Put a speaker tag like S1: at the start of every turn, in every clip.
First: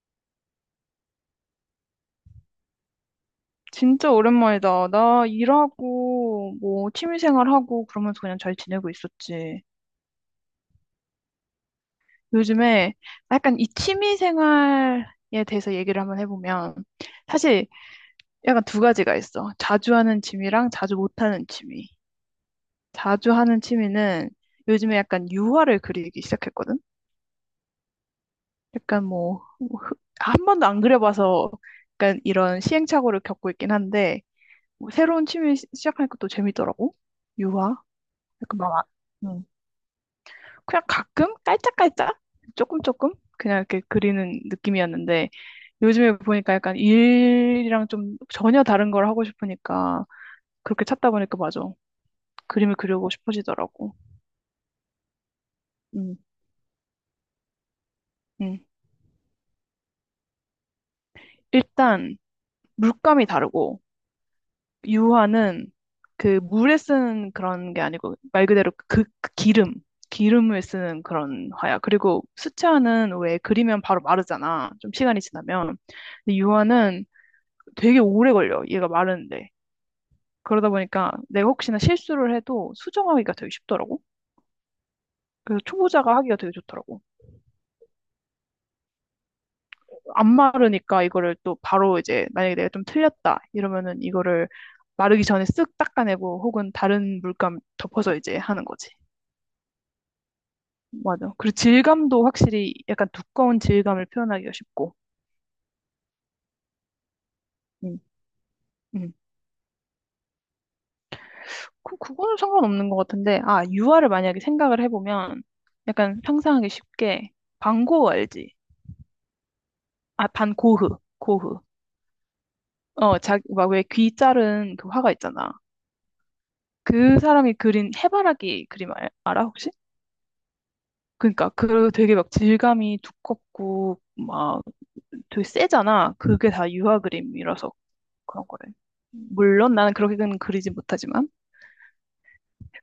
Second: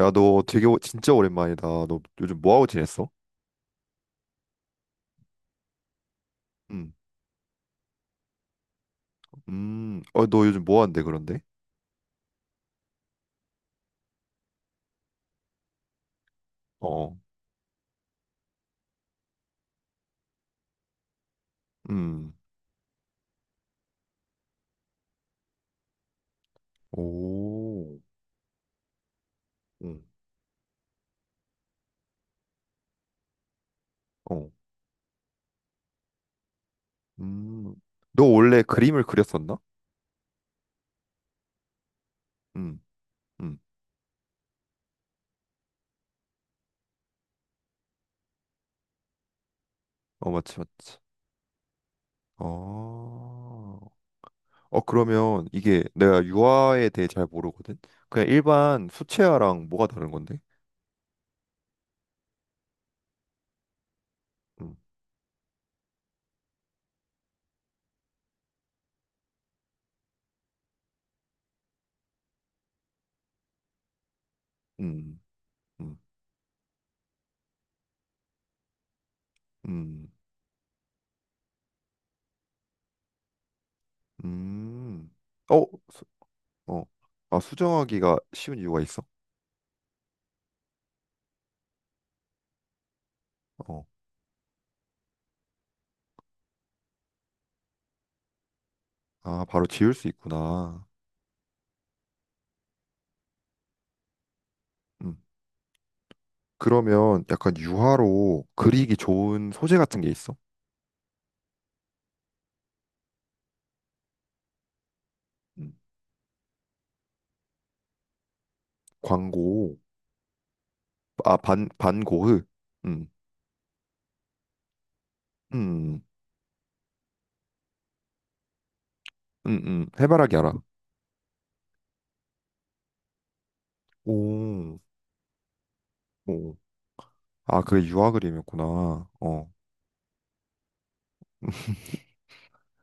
S1: 야, 너 되게 진짜 오랜만이다. 너 요즘 뭐하고 지냈어?
S2: 진짜 오랜만이다. 나 일하고, 뭐,
S1: 음,
S2: 취미생활하고, 그러면서 그냥 잘 지내고 있었지.
S1: 어, 너 요즘 뭐한데 그런데?
S2: 요즘에 약간 이 취미생활에 대해서 얘기를 한번 해보면,
S1: 어,
S2: 사실 약간 두 가지가 있어. 자주 하는 취미랑 자주 못하는 취미.
S1: 음,
S2: 자주 하는 취미는 요즘에 약간 유화를 그리기 시작했거든?
S1: 오,
S2: 약간 뭐
S1: 음,
S2: 한 번도 안 그려봐서 약간 이런 시행착오를 겪고 있긴 한데,
S1: 어,
S2: 뭐 새로운 취미 시작하니까 또 재밌더라고.
S1: 음.
S2: 유화?
S1: 너
S2: 약간
S1: 원래
S2: 막,
S1: 그림을
S2: 음.
S1: 그렸었나?
S2: 그냥 가끔 깔짝깔짝
S1: 음,
S2: 조금 조금 그냥
S1: 음,
S2: 이렇게 그리는 느낌이었는데 요즘에 보니까 약간 일이랑 좀 전혀 다른 걸 하고 싶으니까
S1: 어, 맞지,
S2: 그렇게
S1: 맞지.
S2: 찾다 보니까 맞아. 그림을 그리고
S1: 어,
S2: 싶어지더라고.
S1: 어, 그러면 이게
S2: 음,
S1: 내가 유화에 대해 잘 모르거든? 그냥
S2: 음.
S1: 일반 수채화랑 뭐가 다른 건데?
S2: 일단 물감이 다르고
S1: 음,
S2: 유화는 그 물에 쓰는 그런 게 아니고 말 그대로 그 기름을 쓰는 그런 화야. 그리고 수채화는 왜 그리면 바로 마르잖아. 좀
S1: 음,
S2: 시간이 지나면.
S1: 음,
S2: 근데 유화는 되게 오래 걸려. 얘가 마르는데.
S1: 음,
S2: 그러다 보니까 내가 혹시나 실수를 해도 수정하기가 되게 쉽더라고.
S1: 음. 어,
S2: 그래서
S1: 수,
S2: 초보자가 하기가 되게
S1: 어,
S2: 좋더라고.
S1: 아, 수정하기가 쉬운 이유가 있어?
S2: 안 마르니까 이거를 또 바로 이제 만약에 내가 좀 틀렸다
S1: 어.
S2: 이러면은 이거를 마르기 전에 쓱 닦아내고 혹은 다른 물감 덮어서 이제 하는 거지.
S1: 아, 바로 지울 수 있구나.
S2: 맞아. 그리고 질감도 확실히 약간 두꺼운 질감을 표현하기가 쉽고.
S1: 음. 그러면 약간
S2: 음,
S1: 유화로 그리기
S2: 음.
S1: 좋은 소재 같은 게 있어?
S2: 그, 그거는 상관없는 것 같은데, 아, 유화를 만약에 생각을 해보면
S1: 음.
S2: 약간 상상하기 쉽게 반고흐 알지?
S1: 광고,
S2: 아, 반고흐.
S1: 아,
S2: 고흐.
S1: 반고흐. 음,
S2: 어, 자, 막왜 귀 자른 그 화가 있잖아.
S1: 음,
S2: 그 사람이 그린 해바라기 그림 알아, 혹시?
S1: 해바라기 알아.
S2: 그러니까 그 되게 막 질감이 두껍고 막
S1: 오,
S2: 되게 세잖아. 그게
S1: 오.
S2: 다 유화
S1: 아,
S2: 그림이라서
S1: 그게 유화
S2: 그런 거래.
S1: 그림이었구나. 어,
S2: 물론 나는 그렇게는 그리지 못하지만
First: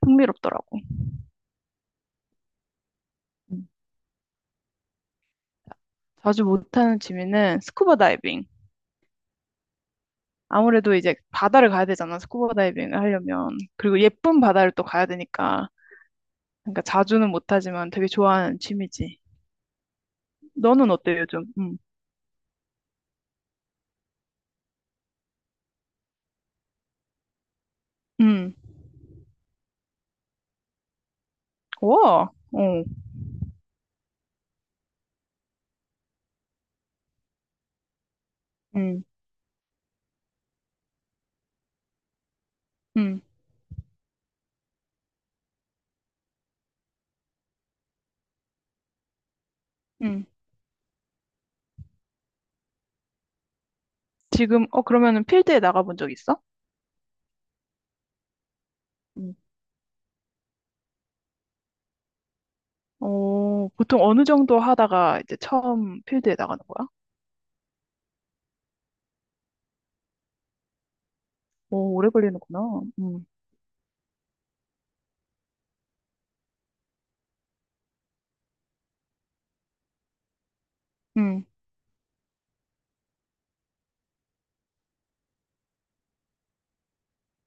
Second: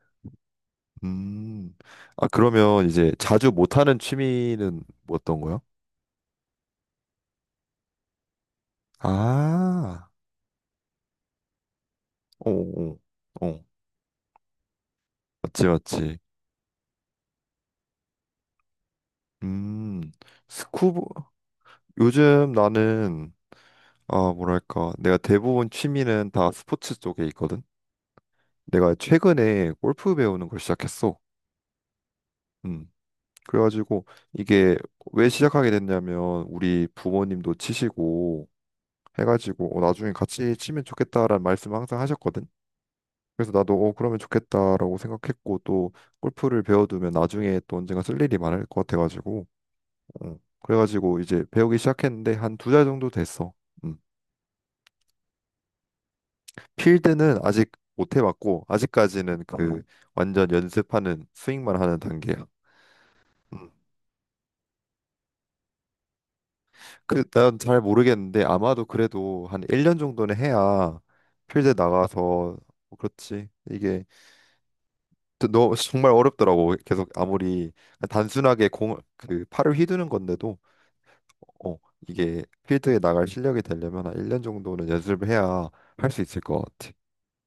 S2: 흥미롭더라고.
S1: 음. 아, 그러면 이제 자주
S2: 음.
S1: 못하는 취미는 뭐 어떤 거야?
S2: 자주 못하는 취미는 스쿠버 다이빙.
S1: 아,
S2: 아무래도 이제 바다를 가야 되잖아,
S1: 오,
S2: 스쿠버 다이빙을
S1: 오,
S2: 하려면.
S1: 오.
S2: 그리고 예쁜 바다를 또 가야
S1: 맞지,
S2: 되니까.
S1: 맞지.
S2: 그러니까 자주는 못하지만 되게 좋아하는 취미지.
S1: 음,
S2: 너는
S1: 스쿠버,
S2: 어때, 요즘? 음.
S1: 요즘 나는 아, 뭐랄까, 내가 대부분 취미는 다 스포츠 쪽에 있거든.
S2: 음.
S1: 내가 최근에 골프 배우는 걸 시작했어.
S2: 와, 어,
S1: 음. 그래가지고 이게 왜 시작하게 됐냐면 우리 부모님도 치시고
S2: 음,
S1: 해가지고 어, 나중에 같이 치면 좋겠다라는 말씀을 항상 하셨거든.
S2: 음,
S1: 그래서 나도 어, 그러면 좋겠다라고 생각했고 또 골프를 배워두면 나중에 또 언젠가 쓸 일이 많을 것 같아가지고
S2: 음.
S1: 어, 그래가지고 이제 배우기 시작했는데 한 두 달 정도 됐어. 음.
S2: 지금, 어, 그러면은 필드에 나가본 적 있어?
S1: 필드는 아직 못 해봤고
S2: 음.
S1: 아직까지는 그 어. 완전 연습하는 스윙만 하는 단계야.
S2: 어,
S1: 음.
S2: 보통 어느 정도 하다가 이제 처음 필드에 나가는 거야?
S1: 그난 잘 모르겠는데 아마도 그래도 한 1년 정도는 해야 필드
S2: 오, 오래
S1: 나가서
S2: 걸리는구나.
S1: 뭐
S2: 음,
S1: 그렇지. 이게 또 너, 정말 어렵더라고. 계속 아무리 단순하게 공, 그 팔을 휘두는 건데도
S2: 음.
S1: 어, 이게 필드에 나갈 실력이 되려면 한 1년 정도는 연습을 해야 할 수 있을 것 같아.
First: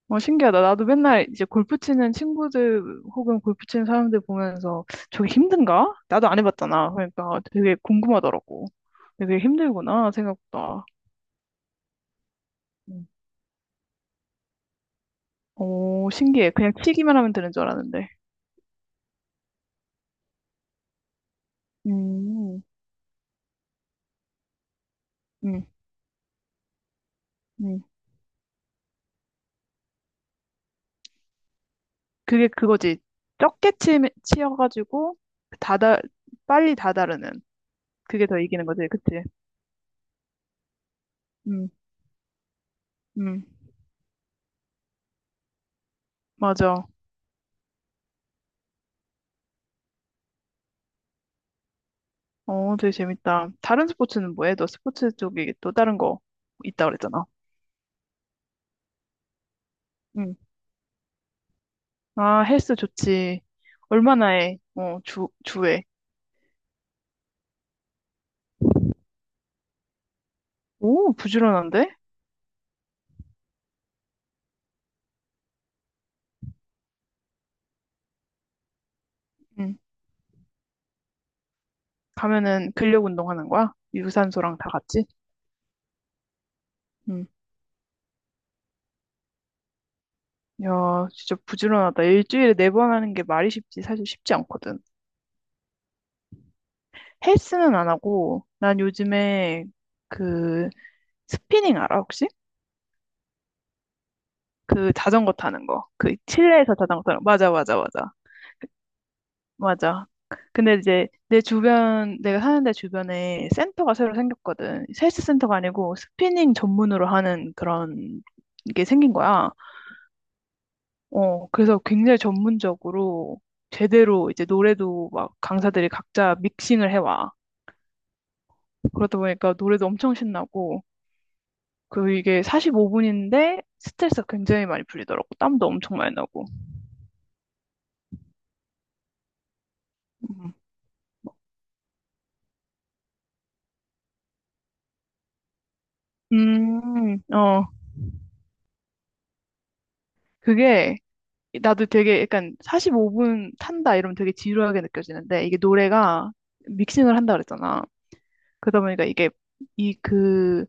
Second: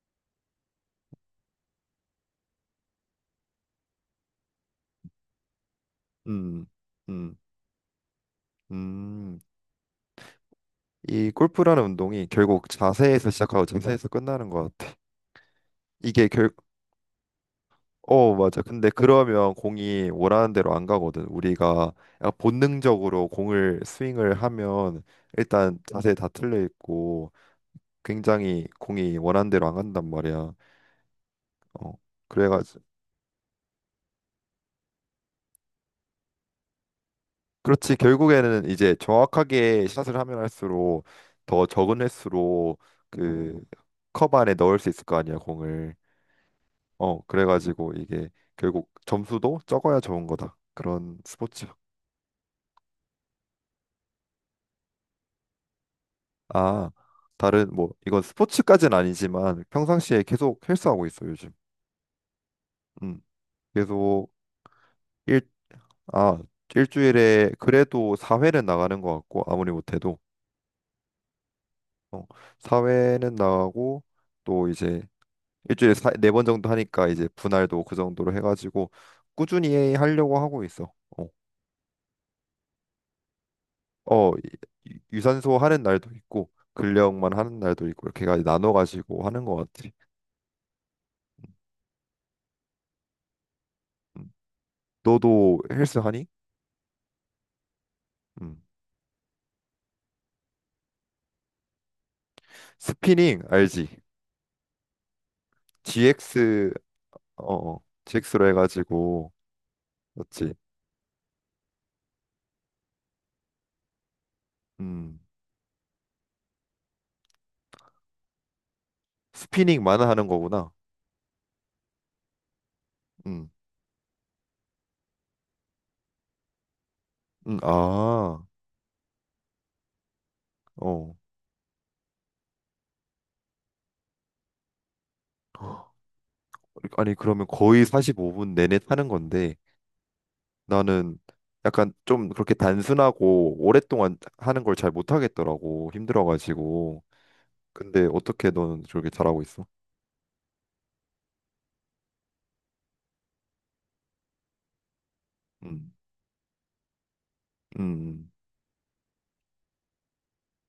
S2: 어, 신기하다. 나도 맨날 이제 골프 치는 친구들 혹은 골프 치는 사람들 보면서 저게 힘든가? 나도 안
S1: 음.
S2: 해봤잖아.
S1: 음.
S2: 그러니까 되게 궁금하더라고.
S1: 음.
S2: 되게 힘들구나, 생각보다.
S1: 이 골프라는 운동이 결국
S2: 음.
S1: 자세에서 시작하고 자세에서 끝나는 것 같아.
S2: 오,
S1: 이게 결,
S2: 신기해. 그냥 치기만 하면 되는 줄 알았는데.
S1: 어, 맞아. 근데 그러면 공이 원하는 대로 안 가거든. 우리가 약간
S2: 음,
S1: 본능적으로 공을 스윙을 하면
S2: 음,
S1: 일단 자세 다 틀려 있고
S2: 음.
S1: 굉장히 공이 원하는 대로 안 간단 말이야. 어,
S2: 그게
S1: 그래가지고
S2: 그거지. 적게 치여가지고, 다다, 빨리 다다르는.
S1: 그렇지.
S2: 그게 더
S1: 결국에는
S2: 이기는 거지,
S1: 이제
S2: 그치?
S1: 정확하게 샷을 하면 할수록 더
S2: 음,
S1: 적은 횟수로
S2: 음,
S1: 그 컵 안에 넣을 수 있을 거 아니야, 공을.
S2: 맞아.
S1: 어, 그래가지고 이게 결국 점수도 적어야 좋은 거다. 그런 스포츠.
S2: 어, 되게 재밌다. 다른 스포츠는 뭐해? 너 스포츠 쪽에 또 다른 거 있다
S1: 아,
S2: 그랬잖아.
S1: 다른 뭐 이건 스포츠까지는 아니지만 평상시에
S2: 음.
S1: 계속 헬스하고 있어, 요즘.
S2: 아, 헬스
S1: 음.
S2: 좋지. 얼마나
S1: 계속
S2: 해? 어, 주,
S1: 일,
S2: 주에.
S1: 아, 일주일에 그래도 4회는 나가는 것 같고 아무리 못해도
S2: 오, 부지런한데?
S1: 어, 4회는 나가고 또 이제 일주일에 사 4번 정도 하니까 이제 분할도 그 정도로 해가지고
S2: 음.
S1: 꾸준히 하려고 하고 있어. 어,
S2: 가면은 근력 운동하는 거야?
S1: 어,
S2: 유산소랑 다 같이?
S1: 유산소 하는 날도 있고
S2: 음.
S1: 근력만 하는 날도 있고 이렇게까지 나눠 가지고 하는 것 같아.
S2: 야, 진짜 부지런하다. 일주일에 4번 하는 게 말이 쉽지, 사실
S1: 음.
S2: 쉽지 않거든.
S1: 너도 헬스 하니?
S2: 헬스는 안 하고,
S1: 음.
S2: 난 요즘에 그 스피닝 알아, 혹시?
S1: 스피닝 알지?
S2: 그 자전거 타는 거. 그
S1: GX,
S2: 실내에서 자전거 타는 거. 맞아,
S1: 어,
S2: 맞아,
S1: 어.
S2: 맞아.
S1: x 로 해 가지고
S2: 맞아.
S1: 맞지?
S2: 근데 이제 내 주변, 내가 사는 데 주변에 센터가 새로 생겼거든.
S1: 음.
S2: 헬스 센터가 아니고 스피닝 전문으로 하는 그런 게 생긴 거야.
S1: 스피닝만 하는 거구나.
S2: 어, 그래서 굉장히 전문적으로
S1: 음.
S2: 제대로 이제 노래도 막 강사들이 각자 믹싱을 해와.
S1: 음. 아.
S2: 그러다 보니까 노래도 엄청 신나고,
S1: 어.
S2: 그 이게 45분인데 스트레스가 굉장히 많이 풀리더라고. 땀도 엄청 많이 나고.
S1: 아니, 그러면 거의 45분 내내 타는 건데
S2: 음,
S1: 나는 약간 좀 그렇게 단순하고 오랫동안 하는 걸 잘 못 하겠더라고. 힘들어 가지고.
S2: 어,
S1: 근데 어떻게 너는 저렇게 잘하고 있어?
S2: 그게 나도 되게 약간 45분 탄다 이러면 되게 지루하게 느껴지는데 이게
S1: 음,
S2: 노래가 믹싱을 한다 그랬잖아.
S1: 음,
S2: 그러다 보니까 이게 이그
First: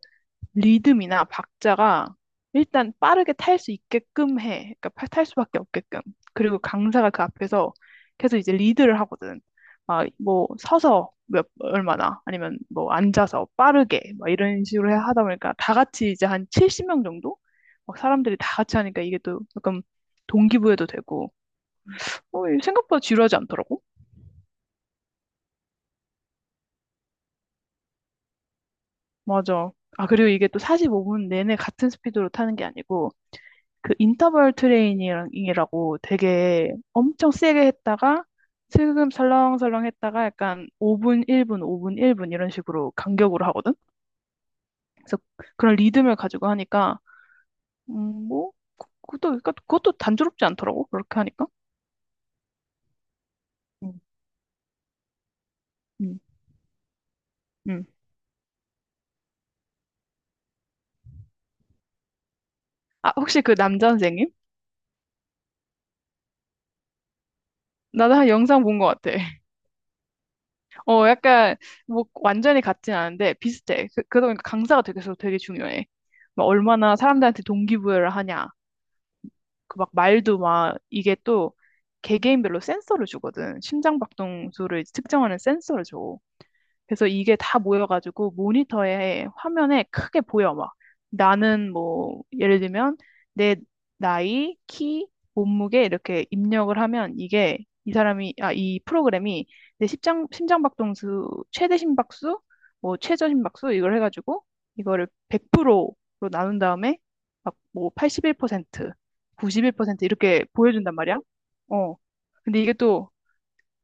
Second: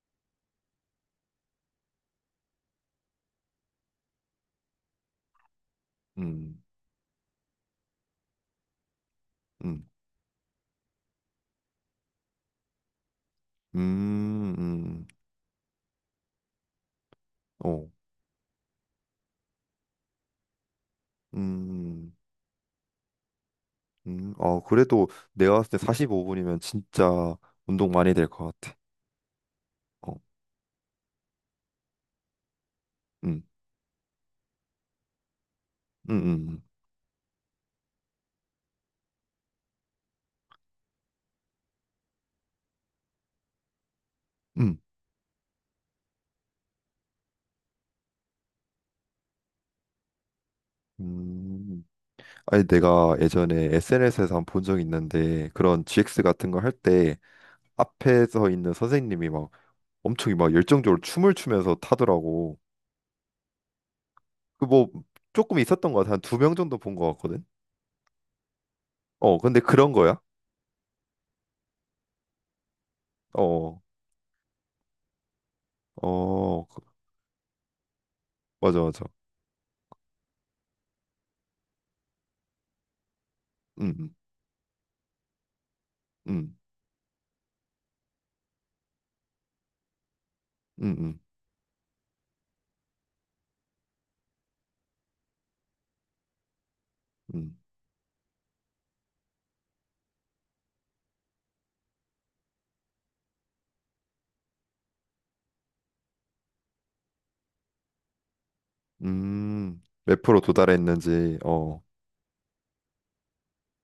S2: 리듬이나 박자가 일단 빠르게 탈 수 있게끔 해. 그러니까 탈 수밖에 없게끔. 그리고
S1: 음,
S2: 강사가 그 앞에서 계속 이제 리드를 하거든.
S1: 음,
S2: 막 뭐 서서 몇 얼마나 아니면 뭐 앉아서
S1: 음,
S2: 빠르게 막
S1: 음,
S2: 이런 식으로
S1: 음.
S2: 하다 보니까 다 같이 이제 한 70명 정도
S1: 어,
S2: 막 사람들이 다 같이 하니까 이게 또 약간 동기부여도 되고
S1: 음,
S2: 어, 이게 생각보다 지루하지 않더라고.
S1: 아, 그래도 내가 봤을 때 45분이면 진짜 운동 많이 될 것 같아.
S2: 맞아. 아,
S1: 어,
S2: 그리고 이게 또 45분 내내 같은 스피드로 타는 게 아니고
S1: 음,
S2: 그 인터벌 트레이닝이라고
S1: 음, 음,
S2: 되게 엄청 세게 했다가 슬금 설렁설렁 했다가 약간 5분, 1분, 5분, 1분 이런 식으로 간격으로 하거든.
S1: 음.
S2: 그래서 그런 리듬을 가지고 하니까 뭐 그것도 그러니까 그것도 단조롭지 않더라고.
S1: 음.
S2: 그렇게 하니까.
S1: 음. 아니, 내가 예전에
S2: 음,
S1: SNS에서 한 본 적 있는데 그런
S2: 음,
S1: GX 같은 거 할 때
S2: 음.
S1: 앞에서 있는 선생님이 막 엄청 막 열정적으로 춤을 추면서 타더라고.
S2: 아, 혹시 그 남자 선생님?
S1: 그 뭐 조금 있었던 것 같아. 한 두 명 정도 본 것 같거든.
S2: 나도 한 영상 본 것 같아.
S1: 어, 근데 그런 거야?
S2: 어, 약간 뭐 완전히 같진 않은데
S1: 어,
S2: 비슷해. 그, 그러다 보니까 강사가 되게 되게 중요해. 막
S1: 어,
S2: 얼마나 사람들한테 동기부여를 하냐.
S1: 맞아, 맞아.
S2: 그 막 말도 막 이게 또 개개인별로 센서를 주거든. 심장
S1: 음,
S2: 박동수를 측정하는 센서를 줘.
S1: 음,
S2: 그래서 이게 다 모여가지고 모니터에 화면에 크게 보여 막
S1: 음, 음,
S2: 나는 뭐 예를 들면 내 나이, 키, 몸무게 이렇게 입력을 하면
S1: 음,
S2: 이게 이 사람이 아 이 프로그램이 내 심장박동수 최대 심박수 뭐 최저 심박수 이걸 해가지고 이거를 100%로 나눈 다음에 막 뭐 81%,
S1: 음,
S2: 91%
S1: 몇 프로
S2: 이렇게 보여준단 말이야.
S1: 도달했는지, 어,
S2: 어. 근데 이게 또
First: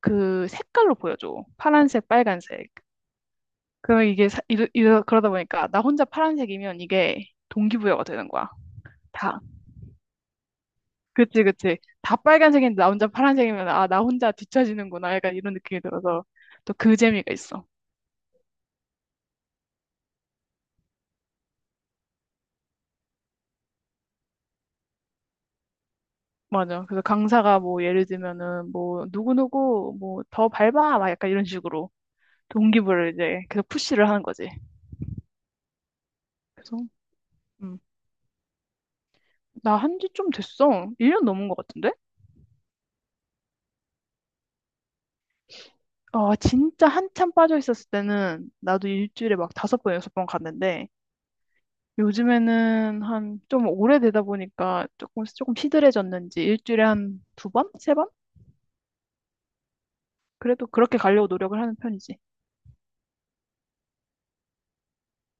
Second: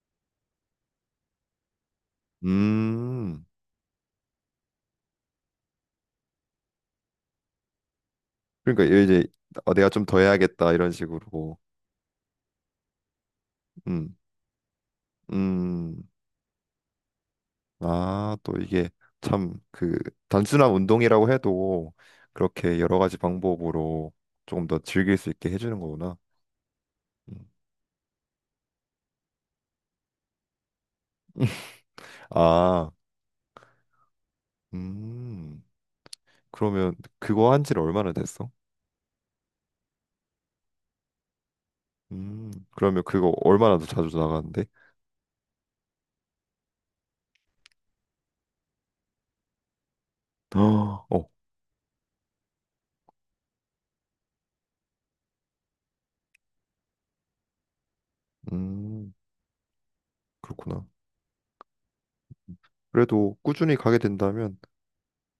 S2: 그 색깔로 보여줘. 파란색, 빨간색.
S1: 음,
S2: 그 이게 그러다 보니까 나 혼자 파란색이면 이게 동기부여가 되는 거야.
S1: 그러니까 이제
S2: 다.
S1: 어, 내가 좀 더 해야겠다 이런
S2: 그치,
S1: 식으로,
S2: 그치. 다 빨간색인데 나 혼자 파란색이면 아, 나
S1: 음,
S2: 혼자 뒤처지는구나. 약간 이런 느낌이
S1: 음,
S2: 들어서 또 그 재미가 있어.
S1: 아, 또 이게 참 그 단순한 운동이라고 해도 그렇게 여러 가지 방법으로 조금 더 즐길 수 있게 해주는 거구나.
S2: 맞아. 그래서
S1: 음.
S2: 강사가 뭐 예를 들면은 뭐 누구누구 뭐 더 밟아. 막 약간 이런 식으로
S1: 아,
S2: 동기부여를 이제 계속 푸시를 하는 거지.
S1: 음,
S2: 그래서
S1: 그러면 그거 한
S2: 음,
S1: 지는 얼마나 됐어?
S2: 나 한지 좀 됐어. 1년 넘은 것 같은데?
S1: 그러면 그거 얼마나 더 자주 나가는데?
S2: 아, 진짜 한참 빠져 있었을 때는 나도 일주일에 막 5번, 6번 갔는데
S1: 어, 어,
S2: 요즘에는 한 좀 오래되다 보니까 조금 조금 시들해졌는지 일주일에 한 2번? 3번?
S1: 음,
S2: 그래도
S1: 그렇구나.
S2: 그렇게 가려고 노력을 하는 편이지.
S1: 그래도 꾸준히 가게 된다면,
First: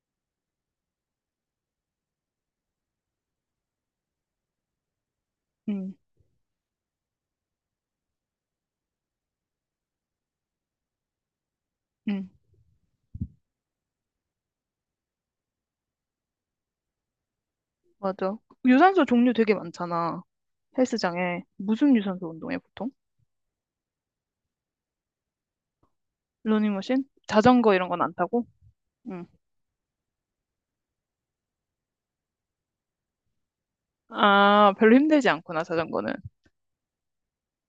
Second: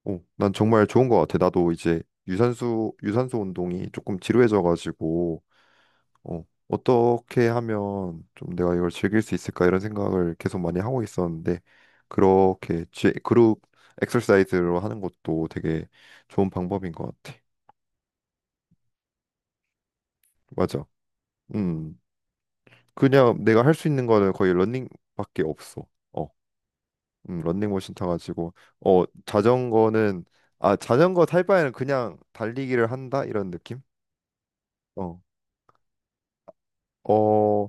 S1: 어, 난 정말 좋은 것 같아. 나도 이제 유산소, 유산소 운동이 조금 지루해져가지고,
S2: 응,
S1: 어, 어떻게 하면 좀 내가 이걸 즐길 수 있을까 이런 생각을 계속 많이 하고 있었는데,
S2: 응,
S1: 그렇게 그룹 엑서사이즈로 하는 것도 되게 좋은 방법인 것 같아.
S2: 맞아. 유산소 종류 되게 많잖아.
S1: 맞아.
S2: 헬스장에. 무슨
S1: 음,
S2: 유산소 운동해, 보통?
S1: 그냥 내가 할 수 있는 거는 거의 러닝밖에 없어. 어.
S2: 러닝머신? 자전거 이런
S1: 런닝머신
S2: 건 안 타고?
S1: 타가지고 어,
S2: 응.
S1: 자전거는 아, 자전거 탈 바에는 그냥 달리기를 한다, 이런 느낌?
S2: 아, 별로
S1: 어,
S2: 힘들지 않구나, 자전거는.
S1: 어,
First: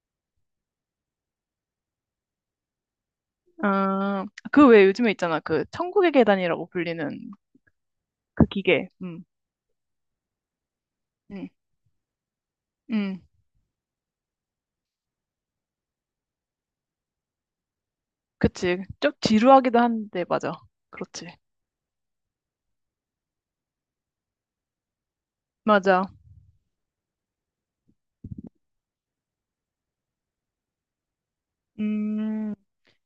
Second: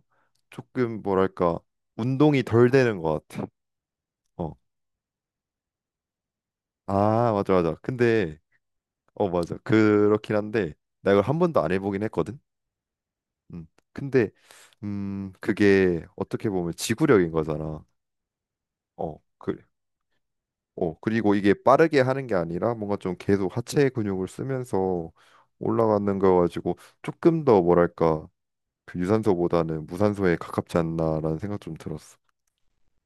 S1: 조금 뭐랄까 운동이 덜 되는 것 같아.
S2: 아,
S1: 어,
S2: 그 외에 요즘에 있잖아. 그 천국의 계단이라고
S1: 아
S2: 불리는
S1: 맞아 맞아. 근데
S2: 그 기계. 응,
S1: 어, 맞아, 그렇긴 한데 나 이걸 한
S2: 응,
S1: 번도 안 해보긴 했거든.
S2: 응.
S1: 음, 근데 음, 그게 어떻게 보면 지구력인 거잖아.
S2: 그치. 좀
S1: 어, 그
S2: 지루하기도 한데, 맞아.
S1: 어,
S2: 그렇지.
S1: 그리고 이게 빠르게 하는 게 아니라 뭔가 좀 계속 하체 근육을 쓰면서
S2: 맞아.
S1: 올라가는 거 가지고 조금 더 뭐랄까 그 유산소보다는 무산소에 가깝지 않나라는 생각 좀 들었어.
S2: 음,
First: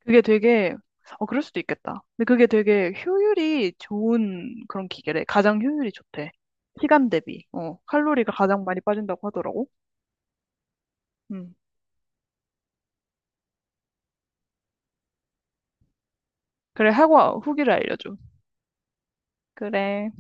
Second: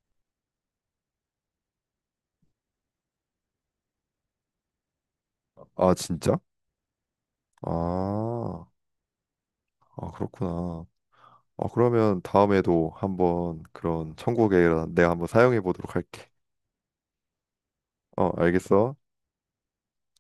S2: 그게 되게, 어, 그럴 수도 있겠다. 근데 그게 되게 효율이 좋은 그런 기계래. 가장 효율이
S1: 아,
S2: 좋대.
S1: 진짜?
S2: 시간 대비. 어, 칼로리가 가장
S1: 아,
S2: 많이 빠진다고 하더라고.
S1: 아 그렇구나.
S2: 음.
S1: 아, 그러면 다음에도 한번 그런 천국의 내가 한번 사용해 보도록 할게.
S2: 그래, 하고 후기를 알려줘.
S1: 어, 알겠어.
S2: 그래.